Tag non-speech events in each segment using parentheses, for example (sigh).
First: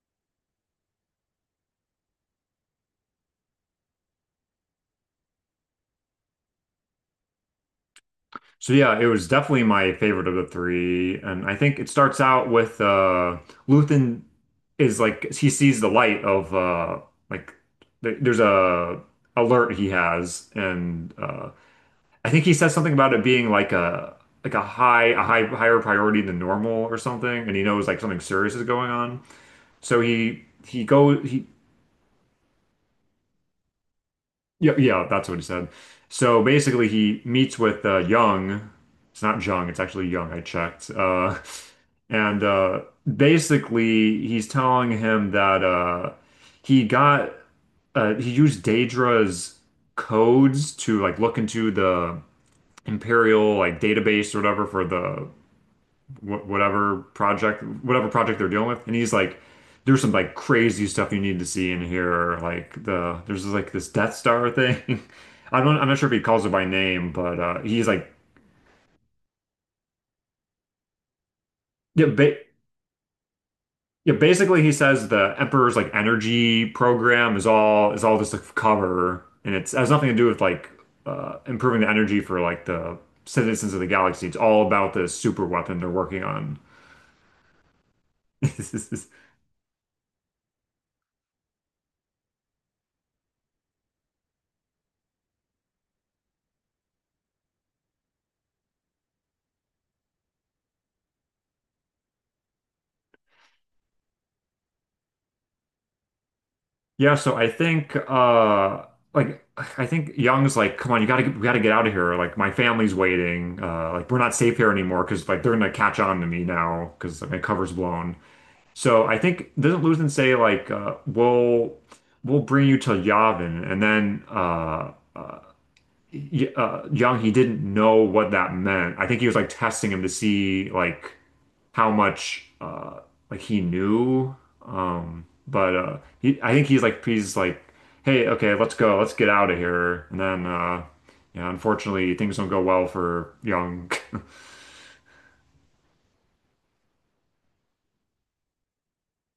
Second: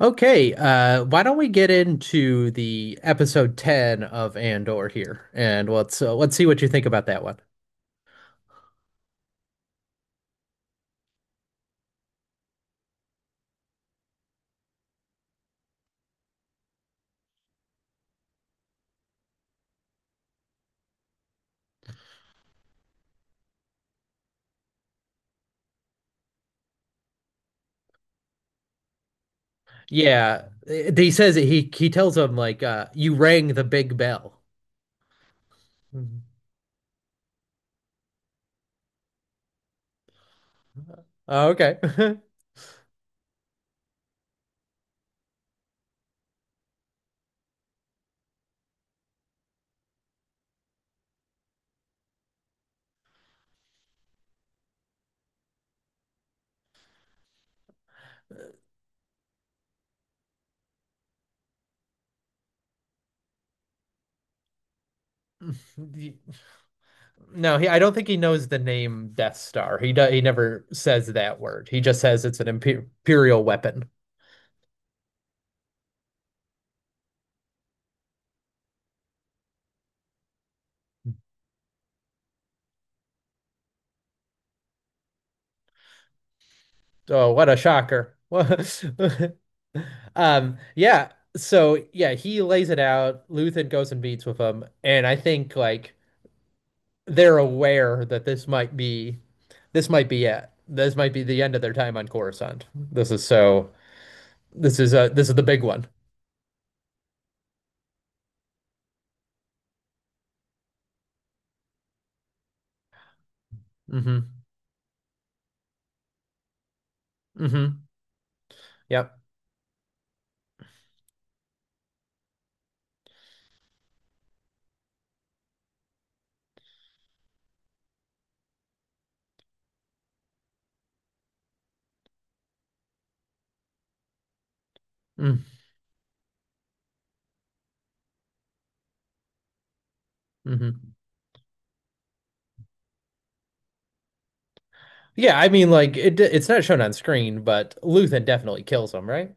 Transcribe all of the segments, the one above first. Okay, why don't we get into the episode 10 of Andor here, and let's see what you think about that one. So yeah, it was definitely my favorite of the three, and I think it starts out with Luthen is like he sees the light of like th there's a alert he has, and I think he says something about it being like a higher priority than normal or something, and he knows like something serious is going on. So Yeah, he he goes says that he he tells him like you rang the big bell. Yeah, yeah, that's what he said. Mhm. So basically, he meets with Young. It's not Jung, it's actually Young. I checked. Uh, Oh, okay. and uh, basically, he's telling him that he got he used Daedra's codes to like look into the Imperial like database or whatever for the wh whatever project they're dealing with, and he's like there's some like crazy stuff you need to see in here there's like this Death Star thing. (laughs) I'm not sure if he (laughs) (laughs) calls it by name, but No, he, I he's don't think like he knows the name Death Star. He never says that word. He just yeah, says ba it's an imperial weapon. yeah, basically he says the Emperor's like energy program is all just a cover, and it's has nothing to do with like improving the energy for like the citizens of the galaxy. It's all about this super weapon they're working on. Oh, what a shocker. (laughs) (laughs) Yeah. So yeah, he lays it out. Luthen goes and meets with him, and I think like they're aware that this might be it. This might be the end of their time on Coruscant. This is so. This is a. This is the big one. Yeah, so like I think Young's like, come on, you gotta get, we gotta get out of here. Like, my family's waiting. Like, Mm-hmm. we're not safe here anymore because like they're gonna catch on to me now because my cover's Mm-hmm. blown. So Yep. I think doesn't Luthen say like we'll bring you to Yavin. And then y Young, he didn't know what that meant. I think he was like testing him to see like how much like he knew. Mm-hmm. But he I think he's like, hey, okay, let's go, let's get out of here. And then Mm-hmm. Yeah, unfortunately things don't go well for Young. (laughs) Yeah, I mean, it's not shown on screen, but Luthen definitely kills him, right?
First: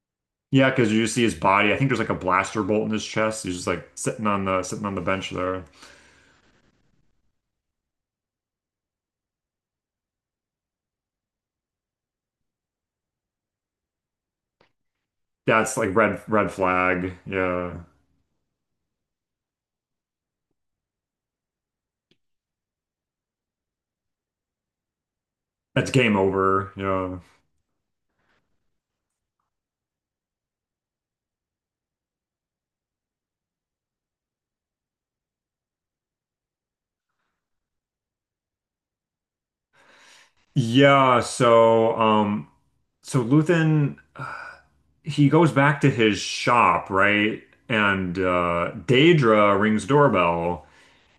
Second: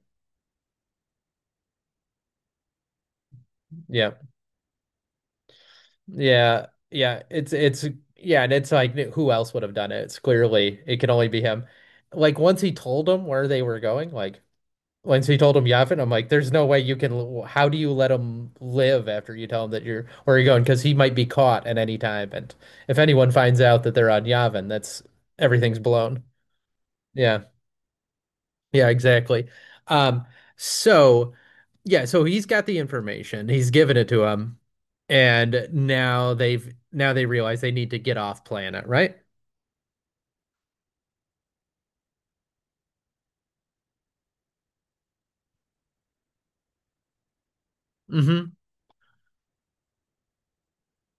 Yeah, because you just see his body. I think there's like a blaster bolt in his chest. He's just like Yeah, sitting on the bench there. yeah, yeah. It's yeah, and it's like who else would have done it? It's clearly it can only be him. Like once he told him where they were going, like once he told him That's like Yavin, I'm red like, red there's no way you can. flag. How do Yeah. you let him live after you tell him that you're where you're going? Because he might be caught at any time, and if anyone finds out that they're on Yavin, that's everything's That's game blown. over. Yeah. Yeah. Yeah, exactly. Um, so yeah, so he's got the information. He's given it to him, and now they realize they need to get off planet, right? Yeah, so Luthen, he goes back to his shop, right? And Mm-hmm. Daedra rings doorbell,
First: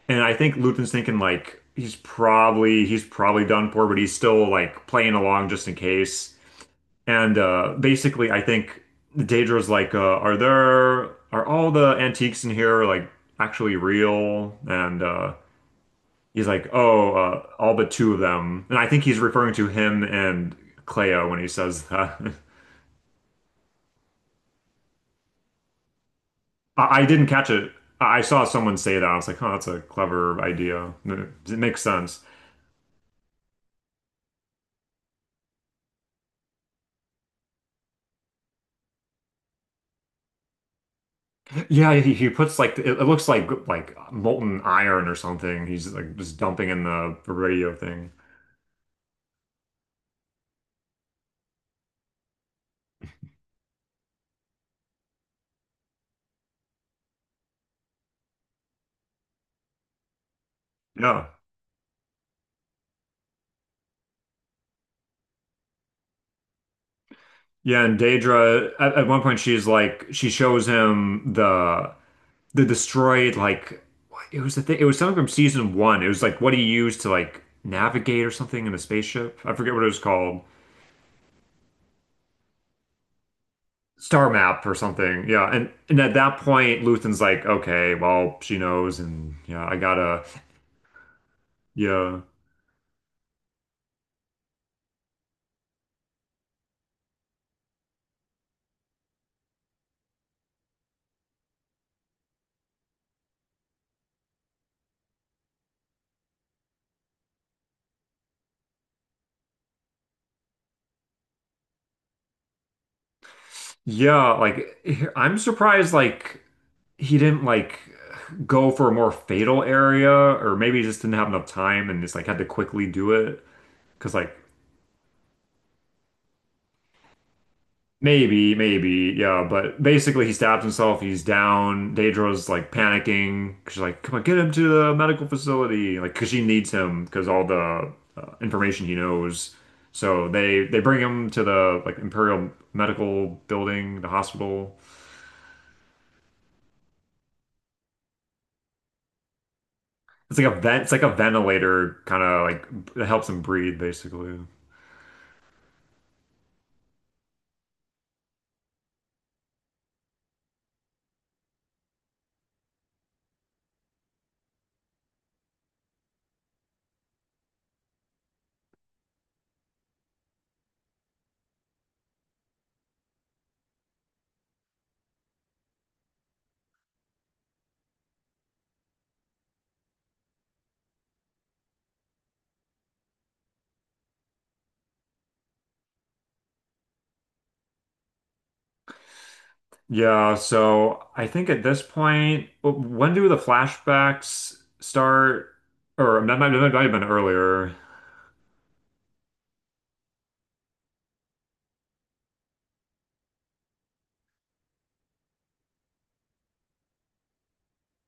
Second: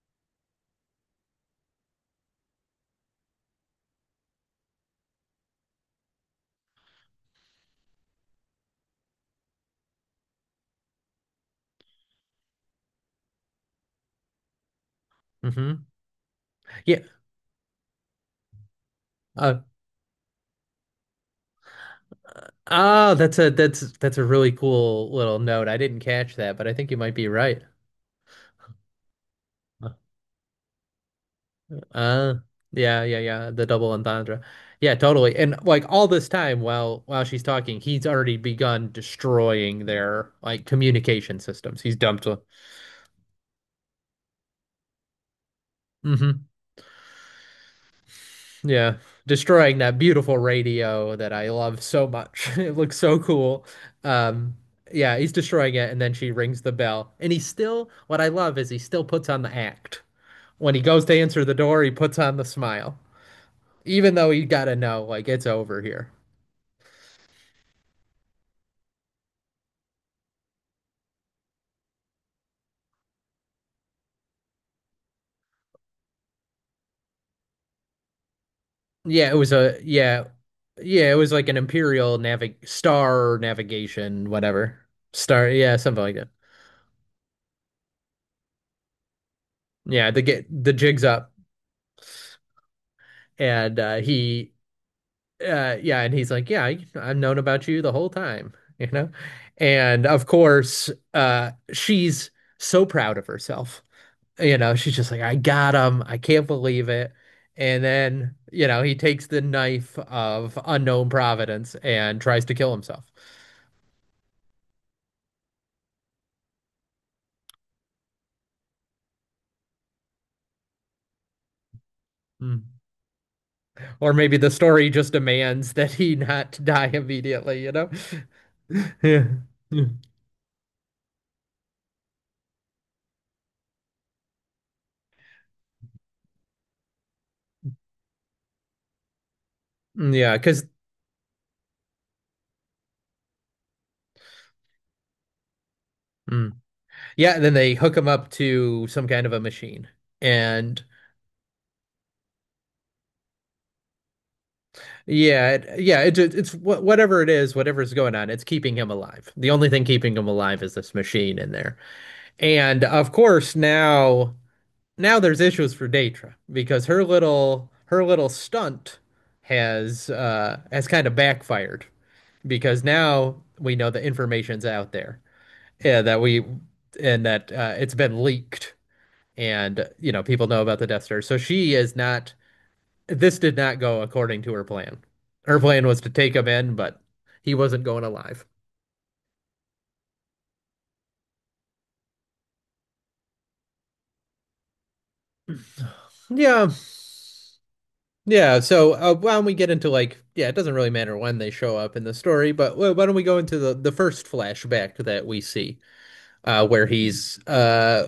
and I think Luthen's thinking like he's probably done for, but he's still like playing along just in case. And basically, I think Daedra's like, are all the antiques in here like actually real?" And Mm-hmm. he's like, Yeah. "Oh, all but two of them." And I think he's referring Uh, to him and Cleo when he says that. (laughs) That's a that's a really cool little note. I didn't catch that, but I think you I might didn't be catch right. it. I saw someone say that. I was like, "Oh, that's a clever idea. It makes sense." Uh, yeah, yeah, yeah. The double entendre. Yeah, totally. And like all this time while she's talking, he's already begun destroying their like communication systems. Yeah, He's he, dumped he puts like it looks like molten iron or something. He's like just hmm. dumping in the radio thing. Yeah. Destroying that beautiful radio that I love so much. (laughs) It looks so cool. Um, yeah, he's destroying it, and then she rings the bell. And he still, what I love is he still puts on the act. When he goes to Yeah. answer the door, he puts on the smile. Even though he gotta know, like, it's over here. Yeah, and Daedra at one point, she shows him the destroyed, like, it was something from season one. It was like what he used to like navigate or something in a Yeah, spaceship. I forget what it was called. yeah, it was like an Imperial navig star navigation, Star map or whatever. something. Star, Yeah, and yeah, and something like at that. that point, Luthen's like, okay, well, she knows, and yeah, I Yeah, the gotta, get the jig's up, yeah, and he. Yeah, and he's like yeah I've known about you the whole time, you know, and of course she's so proud of herself, you know, she's just like I got him, I can't believe it. And then, you know, he takes the knife of unknown providence and tries to kill himself. yeah. Like, I'm surprised, like he didn't like go for a more fatal area, or maybe he just didn't have enough time and just like had to Hmm. quickly do it Or because like maybe the story just demands that he not (laughs) die immediately, you know. maybe, (laughs) maybe, Yeah, yeah. But yeah, basically, he stabs himself. He's down. Daedra's like panicking. She's like, "Come on, get him to the medical facility!" Like, because she needs him because all the information he knows. So because they yeah, they bring him to the like Imperial Medical Building, the hospital. mm. Yeah, and then they hook him up to some kind of a machine, It's like a vent. and It's like a ventilator, kind of like that helps him breathe, basically. yeah, it, yeah, it, ju- it's wha- whatever it is, whatever's going on, it's keeping him alive. The only thing keeping him alive is this machine in there. And of course, now there's issues for Daedra because her little stunt has kind of backfired because now we know the information's out there. Yeah, that we that it's been leaked, and you know people know about the Death Star. So she is not, this did not go according to her plan. Her plan was to take him in, but he wasn't going alive. Yeah. So I think at this point, when do the flashbacks start? Or that might, Yeah, that might have been earlier. yeah. Why don't we get into like, yeah, it doesn't really matter when they show up in the story, but why don't we go into the first flashback that we see, uh, where he's uh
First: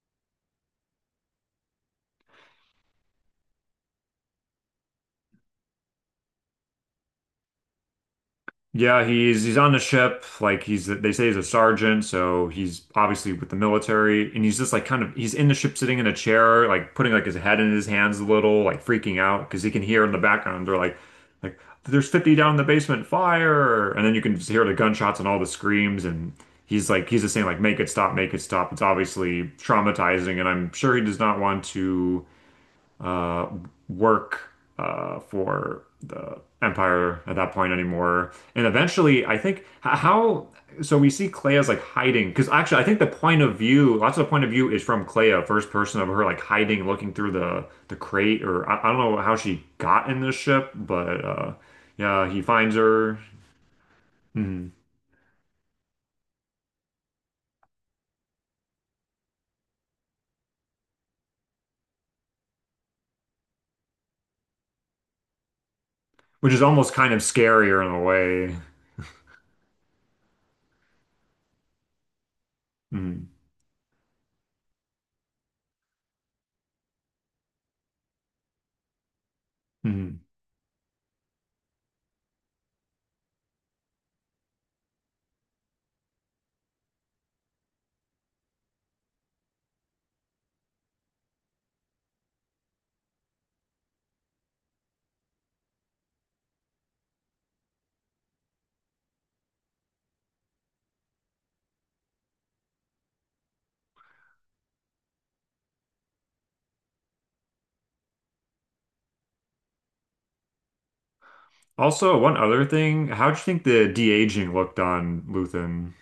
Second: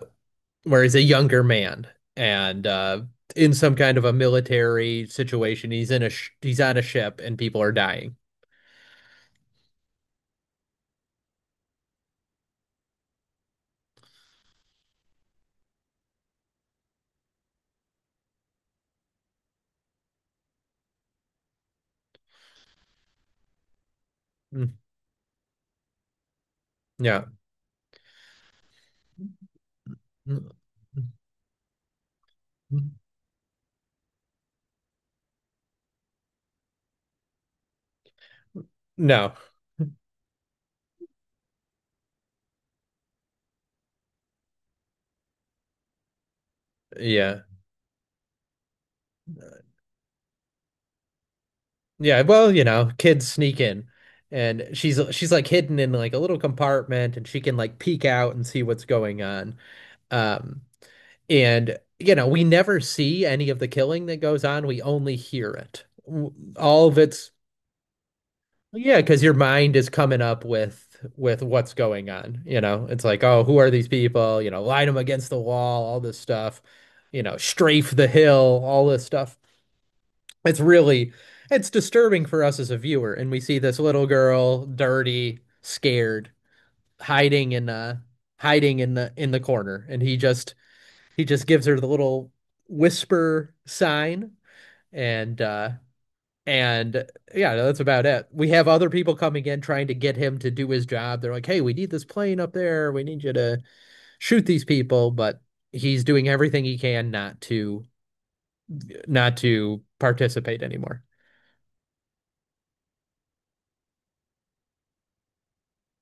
where he's a younger man and in some kind of a military situation. He's in a sh he's on a ship and people are dying. Yeah, he's on the ship. Like, he's they say he's a sergeant, so he's obviously with the military, and he's just like kind of he's in the ship, sitting in a chair, like putting like his head in his hands a little, like freaking out because he can hear in the background they're like there's 50 down in the basement, fire, and then you can just hear Mm, the gunshots and all the screams, and he's yeah. just saying like make it stop, make it stop. It's obviously traumatizing, Mm, and I'm sure he does not want to mm, uh, work for the Empire at that point anymore. And eventually, no. I think how so we see Clea as like hiding because actually, I think the point of view, lots of the point of view is from Clea, first person of her like hiding, looking through Yeah. the crate, or I don't know how she got in this ship, but Yeah, yeah, he well, you finds know, her. kids sneak in, and Mhm. She's like hidden in like a little compartment and she can like peek out and see what's going on. Um, and you know, we never see any of the killing that goes on. We only hear it. Which is All almost of kind of it's scarier in a way. yeah, because your mind is coming up with what's going on, you know. It's like, Mhm. "Oh, who are these people?" You know, line them against the wall, all this stuff. You know, strafe the hill, all this stuff. Mhm. It's really it's disturbing for us as a viewer, and we see this little girl, dirty, scared, hiding in uh hiding in the corner, and he just gives her the little whisper sign, and uh and yeah, that's about it. We have other people coming in trying to get him to do his job. They're like, "Hey, we need this plane up there. We need you to shoot these people," but he's doing everything he can not to participate anymore. Also, one other thing, how do you think the de-aging looked on Luthen?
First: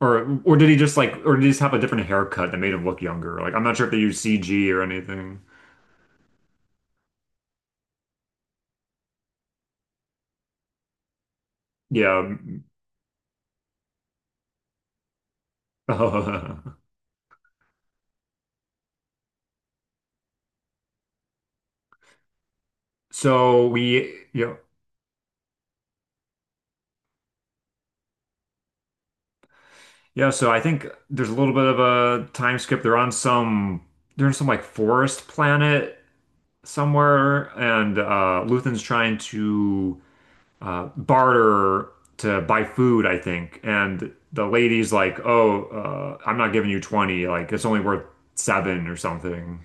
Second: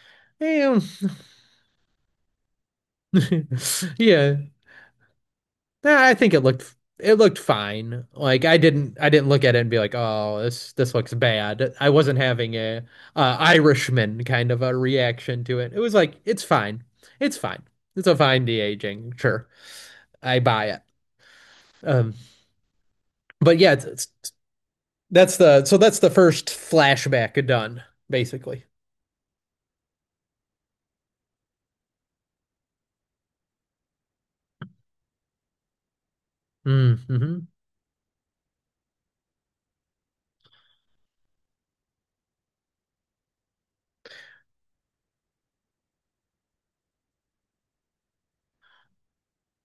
Or Yeah, did he just have a different haircut that made him look younger? Like, I'm not sure if (laughs) they used yeah. CG or anything. Nah, I think it looked, it looked fine. Like I didn't look at it and be like, "Oh, this looks bad." I wasn't Yeah. having a Irishman kind of a reaction to it. It was like, "It's (laughs) fine. It's fine. It's a fine de-aging. Sure. I buy it." Um, but so yeah, we it's Yeah, that's the, so that's the first flashback done, basically. yeah. So I think there's a little bit of a time skip. They're on some they're in some like forest planet somewhere, Mm-hmm. and Luthen's trying to barter to buy food, I think. And the lady's like, "Oh, I'm not giving you 20. Like, it's only worth seven or something."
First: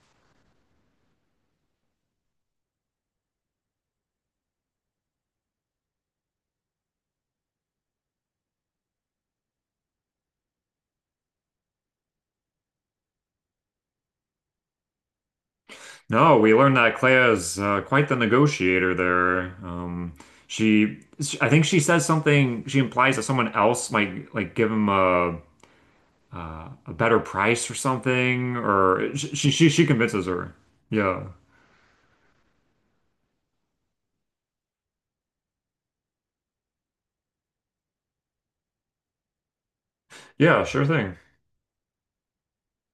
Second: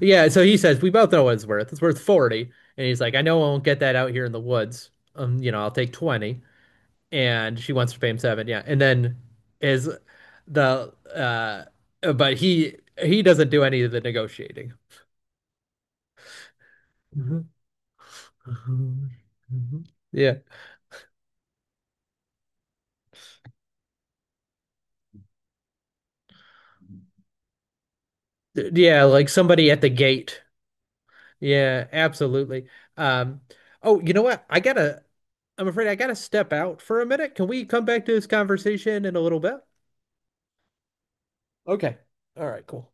Yeah, so he says, "We both know what it's worth. It's worth 40." And he's like, "I know I won't get that out here in the woods. You know, I'll take 20." And she wants to pay him 7. Yeah, and then is the but he doesn't do any of the negotiating. No, we learned that Mhm, Claire's quite the negotiator mhm, there. mhm. Um, Yeah, she, I think she says something. She implies that someone else might like give him a a better price or something, yeah, or like she she somebody at she the convinces gate. her. Yeah, Yeah, absolutely. Um, oh, you know what? I'm afraid I gotta step out for a minute. Can we come back to this conversation in a little bit? yeah, sure thing. Okay. All right, cool.